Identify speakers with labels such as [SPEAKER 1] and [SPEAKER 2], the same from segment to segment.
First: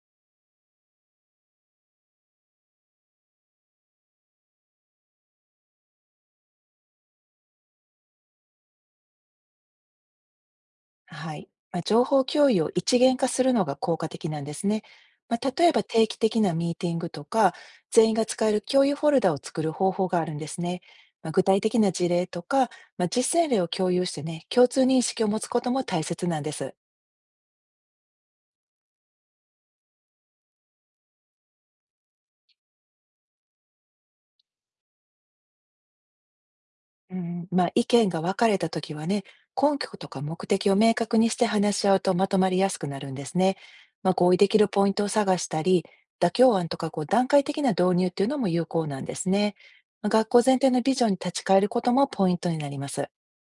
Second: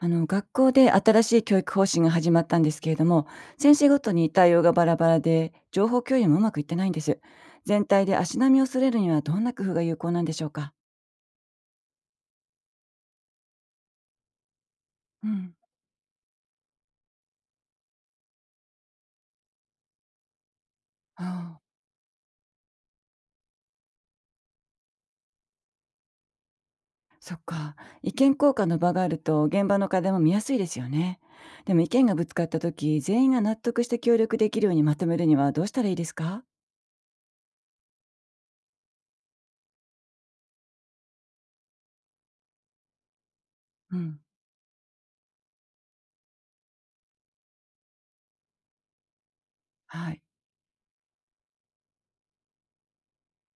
[SPEAKER 1] あの学校で新しい教育方針が始まったんですけれども、先生ごとに対応がバラバラで情報共有もうまくいってないんです。全体で足並みを揃えるにはどんな工夫が有効なんでしょうか？
[SPEAKER 2] はい。情報共有を一元化するのが効果的なんですね。
[SPEAKER 1] うん。
[SPEAKER 2] 例えば定期的なミーティングとか、全員が使える共有フォルダを作る方法があるんですね。具体
[SPEAKER 1] ああ。
[SPEAKER 2] 的な事例とか、実践例を共有してね、共通認識を持つことも大切なんです。
[SPEAKER 1] そっか。意見交換の場があると現場の課題も見やすいですよね。でも意見がぶつかった時、全員が納得して協力できるようにまとめるにはどうしたらいいですか？
[SPEAKER 2] うん、意見が分かれたときはね、根拠とか目的を明確にして話し合うとまとまりやすくなるんですね。
[SPEAKER 1] うん。
[SPEAKER 2] 合意できるポイントを探したり、妥協案とかこう段階的な導入っていうのも有効なんですね。
[SPEAKER 1] はい。
[SPEAKER 2] 学校全体のビジョンに立ち返ることもポイントになります。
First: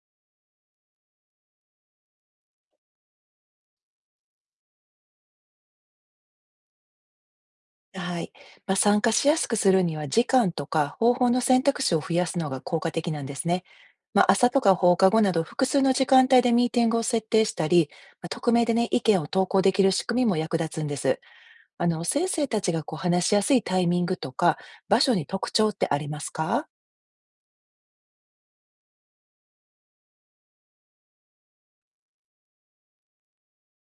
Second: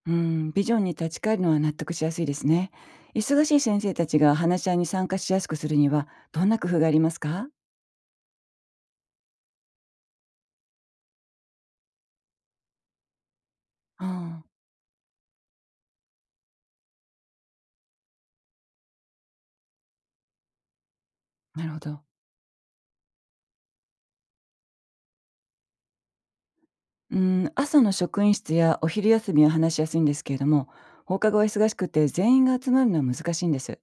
[SPEAKER 1] うーん、ビジョンに立ち返るのは納得しやすいですね。忙しい先生たちが話し合いに参加しやすくするには、どんな工夫がありますか？
[SPEAKER 2] はい。参加しやすくするには時間とか方法の選択肢を増やすのが効果的なんですね。
[SPEAKER 1] あ
[SPEAKER 2] 朝
[SPEAKER 1] あ、
[SPEAKER 2] とか放課後など複数の時間帯でミーティングを設定したり、匿名でね、意見を投稿できる仕組みも役立つんです。
[SPEAKER 1] なるほど。
[SPEAKER 2] 先生たちがこう話しやすいタイミングとか、場所に特徴ってありますか？
[SPEAKER 1] うーん、朝の職員室やお昼休みは話しやすいんですけれども、放課後は忙しくて全員が集まるのは難しいんです。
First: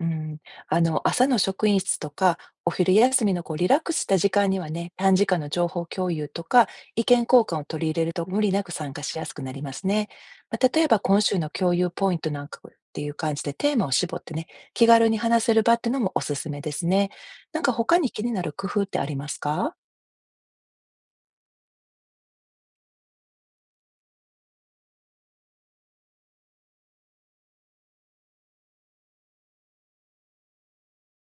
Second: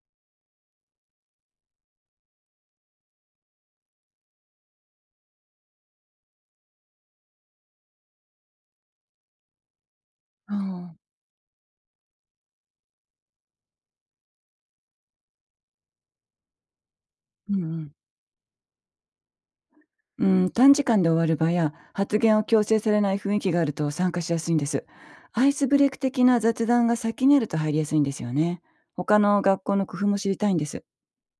[SPEAKER 2] うん。朝の職員室とか、お昼休みのこうリラックスした時間にはね、短時間の情報共有とか、意見交換を取り入れると無理なく参加しやすくなりますね。
[SPEAKER 1] あ
[SPEAKER 2] 例え
[SPEAKER 1] あ、
[SPEAKER 2] ば今週の共有ポイントなんかっていう感じでテーマを絞ってね、気軽に話せる場っていうのもおすすめですね。
[SPEAKER 1] う
[SPEAKER 2] なん
[SPEAKER 1] んう
[SPEAKER 2] か
[SPEAKER 1] ん。
[SPEAKER 2] 他に気になる工夫ってありますか？
[SPEAKER 1] うん、短時間で終わる場や発言を強制されない雰囲気があると参加しやすいんです。アイスブレイク的な雑談が先にあると入りやすいんですよね。他の学校の工夫も知りたいんです。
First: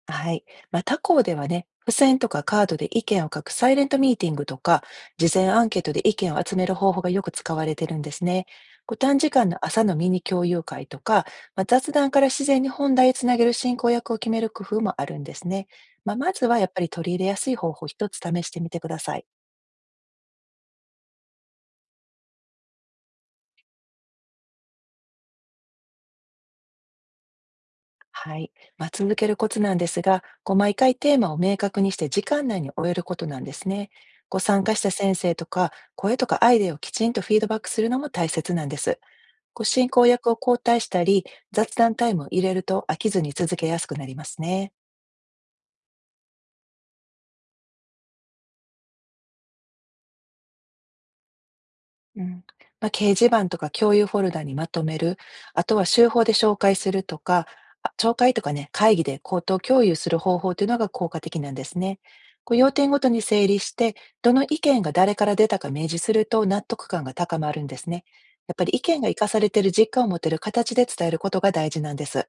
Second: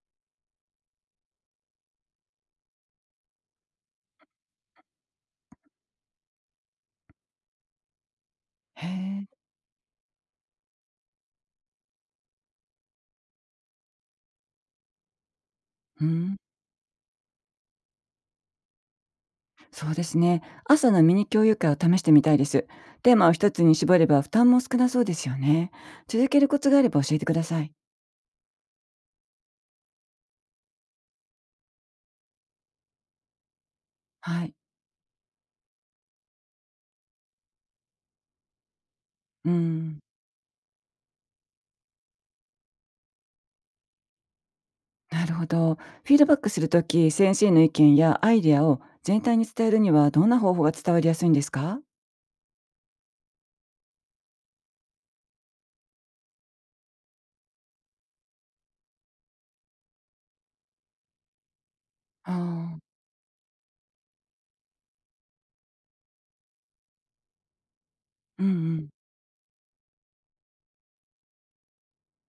[SPEAKER 2] はい。他校ではね、付箋とかカードで意見を書くサイレントミーティングとか、事前アンケートで意見を集める方法がよく使われてるんですね。
[SPEAKER 1] へ
[SPEAKER 2] こう短
[SPEAKER 1] え。
[SPEAKER 2] 時間の朝のミニ共有会とか、雑談から自然に本題へつなげる進行役を決める工夫もあるんですね。
[SPEAKER 1] う
[SPEAKER 2] ま
[SPEAKER 1] ん、
[SPEAKER 2] ずはやっぱり取り入れやすい方法を一つ試してみてください。
[SPEAKER 1] そうですね。朝のミニ共有会を試してみたいです。テーマを一つに絞れば負担も少なそうですよね。続けるコツがあれば教えてください。
[SPEAKER 2] はい。続けるコツなんですが、こう毎回テーマを明確にして時間内に終えることなんですね。こう
[SPEAKER 1] はい。
[SPEAKER 2] 参加した先生とか、声とかアイデアをきちんとフィードバックするのも大切なんです。
[SPEAKER 1] う
[SPEAKER 2] こう進
[SPEAKER 1] ん。
[SPEAKER 2] 行役を交代したり、雑談タイムを入れると飽きずに続けやすくなりますね。
[SPEAKER 1] なるほど。フィードバックするとき、先生の意見やアイデアを全体に伝えるにはどんな方法が伝わりやすいんですか？
[SPEAKER 2] うん。掲示板とか共有フォルダにまとめる、あとは週報で紹介するとか、あ、紹介とかね、会議で口頭共有する方法というのが効果的なんですね。
[SPEAKER 1] あ
[SPEAKER 2] こう要点
[SPEAKER 1] あ。
[SPEAKER 2] ごとに整理して、どの意見が誰から出たか明示すると納得感が高まるんですね。
[SPEAKER 1] うんう
[SPEAKER 2] やっぱり意
[SPEAKER 1] ん。
[SPEAKER 2] 見が生かされている実感を持てる形で伝えることが大事なんです。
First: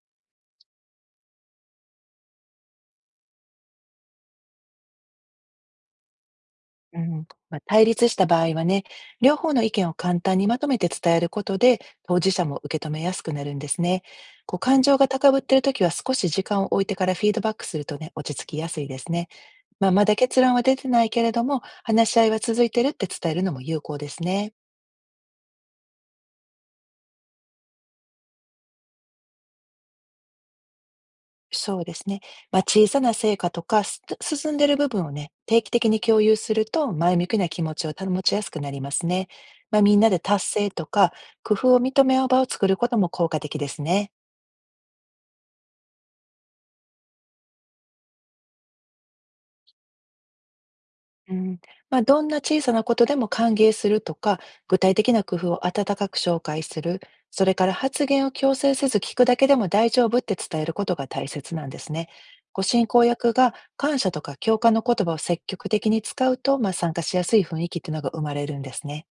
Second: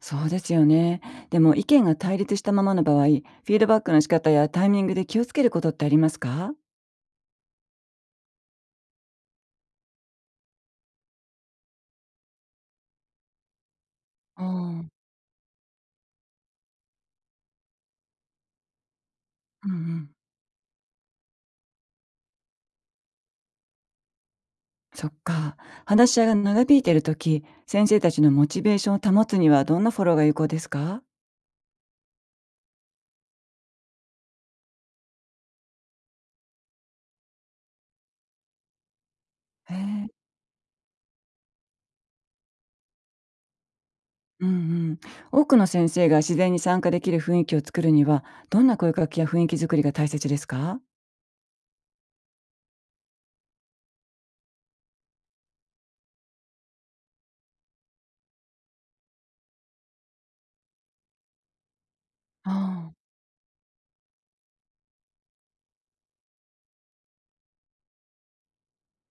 [SPEAKER 1] そうですよね。でも意見が対立したままの場合、フィードバックの仕方やタイミングで気をつけることってありますか？
[SPEAKER 2] うん、対立した場合はね、両方の意見を簡単にまとめて伝えることで、当事者も受け止めやすくなるんですね。
[SPEAKER 1] あ
[SPEAKER 2] こう感
[SPEAKER 1] あ。
[SPEAKER 2] 情が高ぶっているときは少し時間を置いてからフィードバックするとね、落ち着きやすいですね。
[SPEAKER 1] うんう
[SPEAKER 2] ま
[SPEAKER 1] ん。
[SPEAKER 2] だ結論は出てないけれども、話し合いは続いてるって伝えるのも有効ですね。
[SPEAKER 1] そっか。話し合いが長引いているとき、先生たちのモチベーションを保つにはどんなフォローが有効ですか？
[SPEAKER 2] そうですね。小さな成果とか、進んでる部分をね、定期的に共有すると、前向きな気持ちを保ちやすくなりますね。
[SPEAKER 1] へ
[SPEAKER 2] みん
[SPEAKER 1] え。
[SPEAKER 2] なで達成とか、工夫を認め合う場を作ることも効果的ですね。
[SPEAKER 1] うんうん。多くの先生が自然に参加できる雰囲気を作るには、どんな声かけや雰囲気作りが大切ですか？
[SPEAKER 2] うん、どんな小さなことでも歓迎するとか、具体的な工夫を温かく紹介する、それから発言を強制せず聞くだけでも大丈夫って伝えることが大切なんですね。ご進
[SPEAKER 1] ああ。
[SPEAKER 2] 行役が感謝とか共感の言葉を積極的に使うと、参加しやすい雰囲気っていうのが生まれるんですね。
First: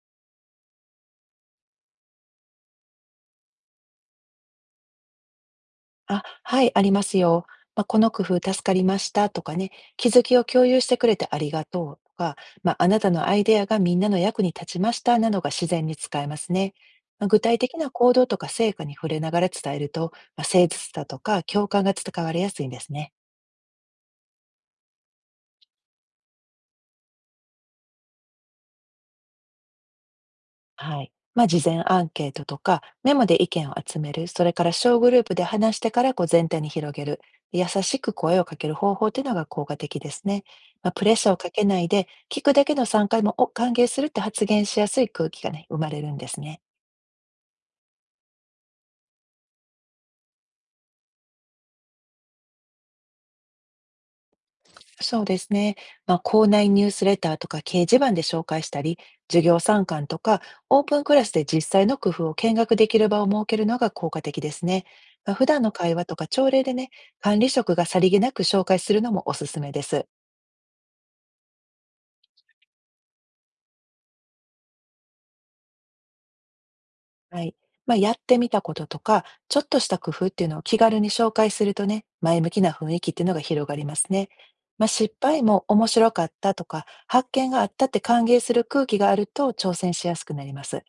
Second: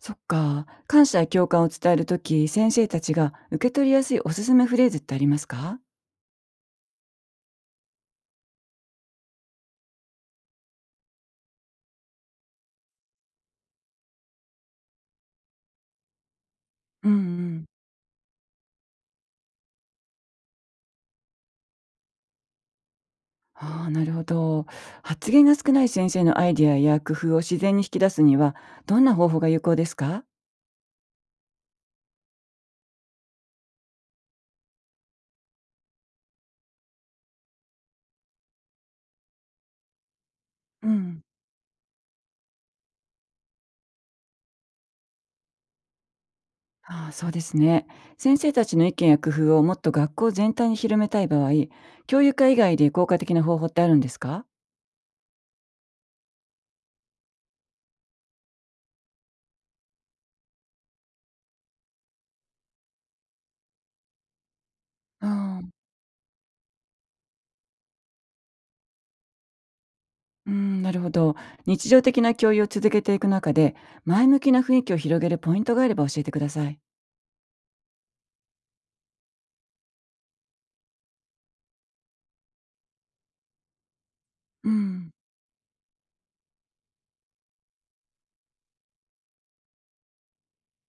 [SPEAKER 1] そっか。感謝や共感を伝えるとき、先生たちが受け取りやすいおすすめフレーズってありますか？
[SPEAKER 2] あ、はい、ありますよ。この工夫助かりましたとかね、気づきを共有してくれてありがとうとか、あなたのアイデアがみんなの役に立ちましたなどが自然に使えますね。
[SPEAKER 1] うんう
[SPEAKER 2] 具体
[SPEAKER 1] ん。
[SPEAKER 2] 的な行動とか成果に触れながら伝えると、誠実さとか共感が伝わりやすいんですね。
[SPEAKER 1] ああ、なるほど。発言が少ない先生のアイディアや工夫を自然に引き出すには、どんな方法が有効ですか？
[SPEAKER 2] はい。事前アンケートとか、メモで意見を集める、それから小グループで話してからこう全体に広げる、優しく声をかける方法というのが効果的ですね。
[SPEAKER 1] う
[SPEAKER 2] プレッ
[SPEAKER 1] ん。
[SPEAKER 2] シャーをかけないで、聞くだけの参加もお歓迎するって発言しやすい空気がね、生まれるんですね。
[SPEAKER 1] ああ、そうですね。先生たちの意見や工夫をもっと学校全体に広めたい場合、教諭会以外で効果的な方法ってあるんですか？
[SPEAKER 2] そうですね。校内ニュースレターとか掲示板で紹介したり、授業参観とか、オープンクラスで実際の工夫を見学できる場を設けるのが効果的ですね。
[SPEAKER 1] う
[SPEAKER 2] 普段
[SPEAKER 1] ん、
[SPEAKER 2] の会話とか朝礼でね、管理職がさりげなく紹介するのもおすすめです。
[SPEAKER 1] うん、なるほど。日常的な教諭を続けていく中で、前向きな雰囲気を広げるポイントがあれば教えてください。
[SPEAKER 2] はい。やってみたこととか、ちょっとした工夫っていうのを気軽に紹介するとね、前向きな雰囲気っていうのが広がりますね。
[SPEAKER 1] うん。
[SPEAKER 2] 失敗も面白かったとか、発見があったって歓迎する空気があると挑戦しやすくなります。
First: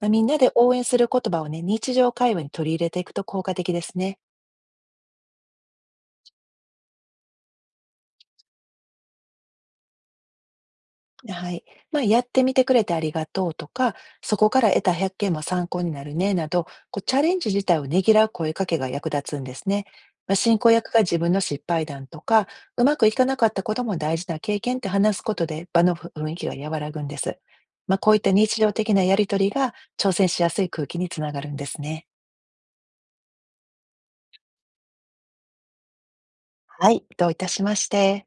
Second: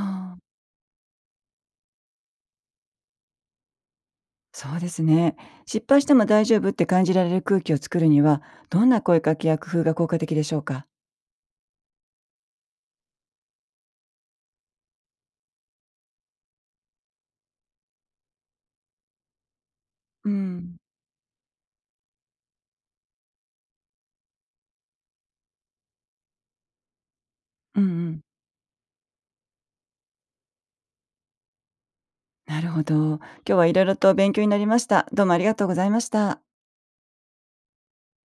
[SPEAKER 2] みんな
[SPEAKER 1] あ、
[SPEAKER 2] で応援する言葉をね、日常会話に取り入れていくと効果的ですね。
[SPEAKER 1] そうですね。失敗しても大丈夫って感じられる空気を作るには、どんな声かけや工夫が効果的でしょうか？
[SPEAKER 2] はい。やってみてくれてありがとうとか、そこから得た発見も参考になるねなど、こうチャレンジ自体をねぎらう声かけが役立つんですね。
[SPEAKER 1] う
[SPEAKER 2] 進行
[SPEAKER 1] ん。
[SPEAKER 2] 役が自分の失敗談とか、うまくいかなかったことも大事な経験って話すことで、場の雰囲気が和らぐんです。
[SPEAKER 1] うんう
[SPEAKER 2] こういっ
[SPEAKER 1] ん。
[SPEAKER 2] た日常的なやり取りが、挑戦しやすい空気につながるんですね。
[SPEAKER 1] なるほど。今日はいろいろと勉強になりました。どうもありがとうございました。
[SPEAKER 2] はい、どういたしまして。